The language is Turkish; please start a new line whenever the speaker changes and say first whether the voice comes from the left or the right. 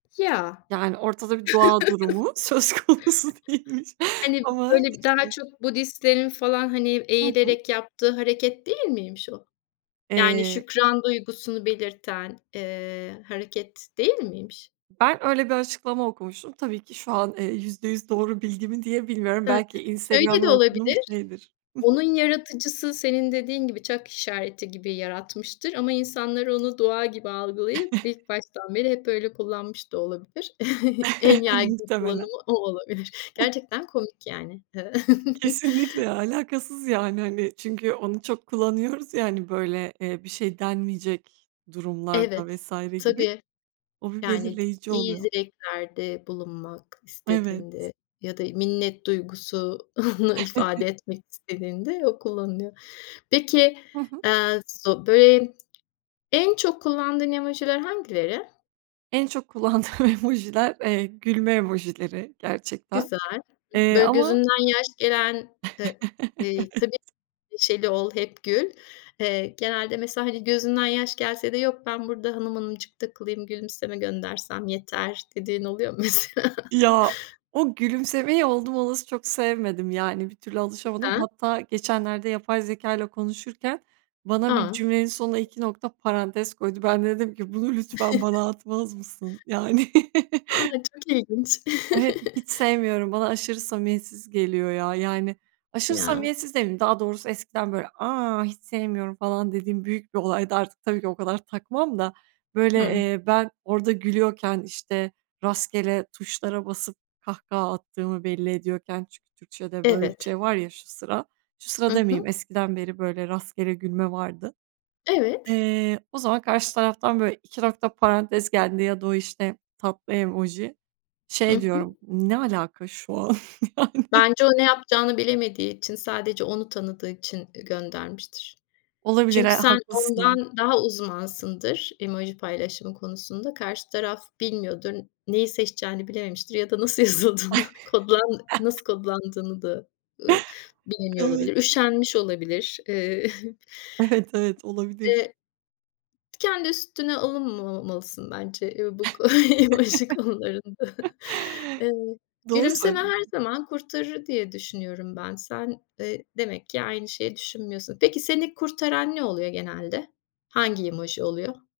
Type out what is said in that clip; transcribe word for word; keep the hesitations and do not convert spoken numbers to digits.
left: Ya.
right: Yani ortada bir dua durumu söz konusu değilmiş
left: Hani
right: ama,
left: böyle bir daha
right: işte
left: çok Budistlerin falan, hani,
right: Hı hı.
left: eğilerek yaptığı hareket değil miymiş o? Yani
right: Eee
left: şükran duygusunu belirten, eee, hareket değil miymiş?
right: Ben öyle bir açıklama okumuştum. Tabii ki şu an, eee, yüzde yüz doğru bilgi mi, diye bilmiyorum.
left: Hı.
right: Belki
left: Şöyle de
right: Instagram'dan okuduğum bir
left: olabilir:
right: şeydir. Hı hı.
left: Onun yaratıcısı senin dediğin gibi "çak işareti" gibi yaratmıştır ama insanlar onu doğa gibi algılayıp ilk baştan bile hep öyle kullanmış da olabilir. En yaygın
right: Muhtemelen.
left: kullanımı o olabilir. Gerçekten komik yani. Eee
right: Kesinlikle. Ya, alakasız, yani, hani, çünkü onu çok kullanıyoruz ya hani, böyle, eee ,bir şey denmeyecek durumlarda
left: Evet,
right: vs. gibi.
left: tabii.
right: O bir
left: Yani t
right: belirleyici
left: iyi
right: oluyor.
left: dileklerde bulunmak
right: Evet.
left: istediğinde ya da minnet duygusunu ifade etmek istediğinde o kullanılıyor. Peki,
right: Hı hı.
left: eee, zo böy en çok kullandığın emojiler hangileri?
right: En çok kullandığım emojiler, eee, gülme emojileri gerçekten.
left: Güzel,
right: Eee,
left: böyle,
right: ama
left: gözünden yaş gelen ııı, eee, tabii
right: Evet.
left: neşeli ol hep gül. Eee, genelde mesela, hani, gözünden yaş gelse de "Yok, ben burada hanım hanımcık takılayım. Gülümseme göndersem yeter." dediğin oluyor mu mesela?
right: Ya, o gülümsemeyi oldum olası çok sevmedim. Yani bir türlü alışamadım.
left: Neden?
right: Hatta geçenlerde yapay zekâyla konuşurken bana bir
left: A!
right: cümlenin sonuna iki nokta parantez koydu. Ben de dedim ki, "Bunu lütfen bana atmaz mısın?" Yani.
left: A! Çok ilginç.
right: [unintelligible] Hiç sevmiyorum. Bana aşırı samimiyetsiz geliyor ya. Yani, aşırı
left: Ya.
right: samimiyetsiz demeyeyim. Daha doğrusu eskiden böyle, "A! Hiç sevmiyorum." falan dediğim büyük bir olaydı. Artık tabii ki o kadar takmam da, böyle,
left: Hıı.
right: eee, ben orada gülüyorken, işte, rastgele tuşlara basıp kahkaha attığımı belli ediyorken çünkü Türkçe'de böyle bir
left: Evet.
right: şey var ya şu sıra. Şu sırada
left: Hı
right: demeyeyim.
left: hı.
right: Eskiden beri böyle rastgele gülme vardı.
left: Evet.
right: Eee, o zaman karşı taraftan, böyle, iki nokta parantez geldiğinde ya da o, işte, tatlı emoji.
left: Hı
right: Şey
left: hı.
right: diyorum: "Ne alaka şu an yani?"
left: Bence o ne yapacağını bilemediği için sadece onu tanıdığı için, ııı, göndermiştir.
right: Olabilir. Eee,
left: Çünkü sen
right: haklısın.
left: ondan daha uzmansındır, emoji paylaşımı konusunda. Karşı taraf bilmiyordur. Neyi seçeceğini bilememiştir ya da nasıl yazıldığını kodlan nasıl kodlandığını da, ııı, bilemiyor
right: Evet.
left: olabilir, üşenmiş olabilir. Eee
right: Evet, evet olabilir.
left: Eee. Kendi üstüne alınmamalısın bence ya bu ko emoji konularında. Eee,
right: Doğru
left: gülümseme her
right: söyledin.
left: zaman kurtarır diye düşünüyorum ben. Sen, eee, demek ki aynı şeyi düşünmüyorsun. Peki, seni kurtaran ne oluyor genelde? Hangi emoji oluyor?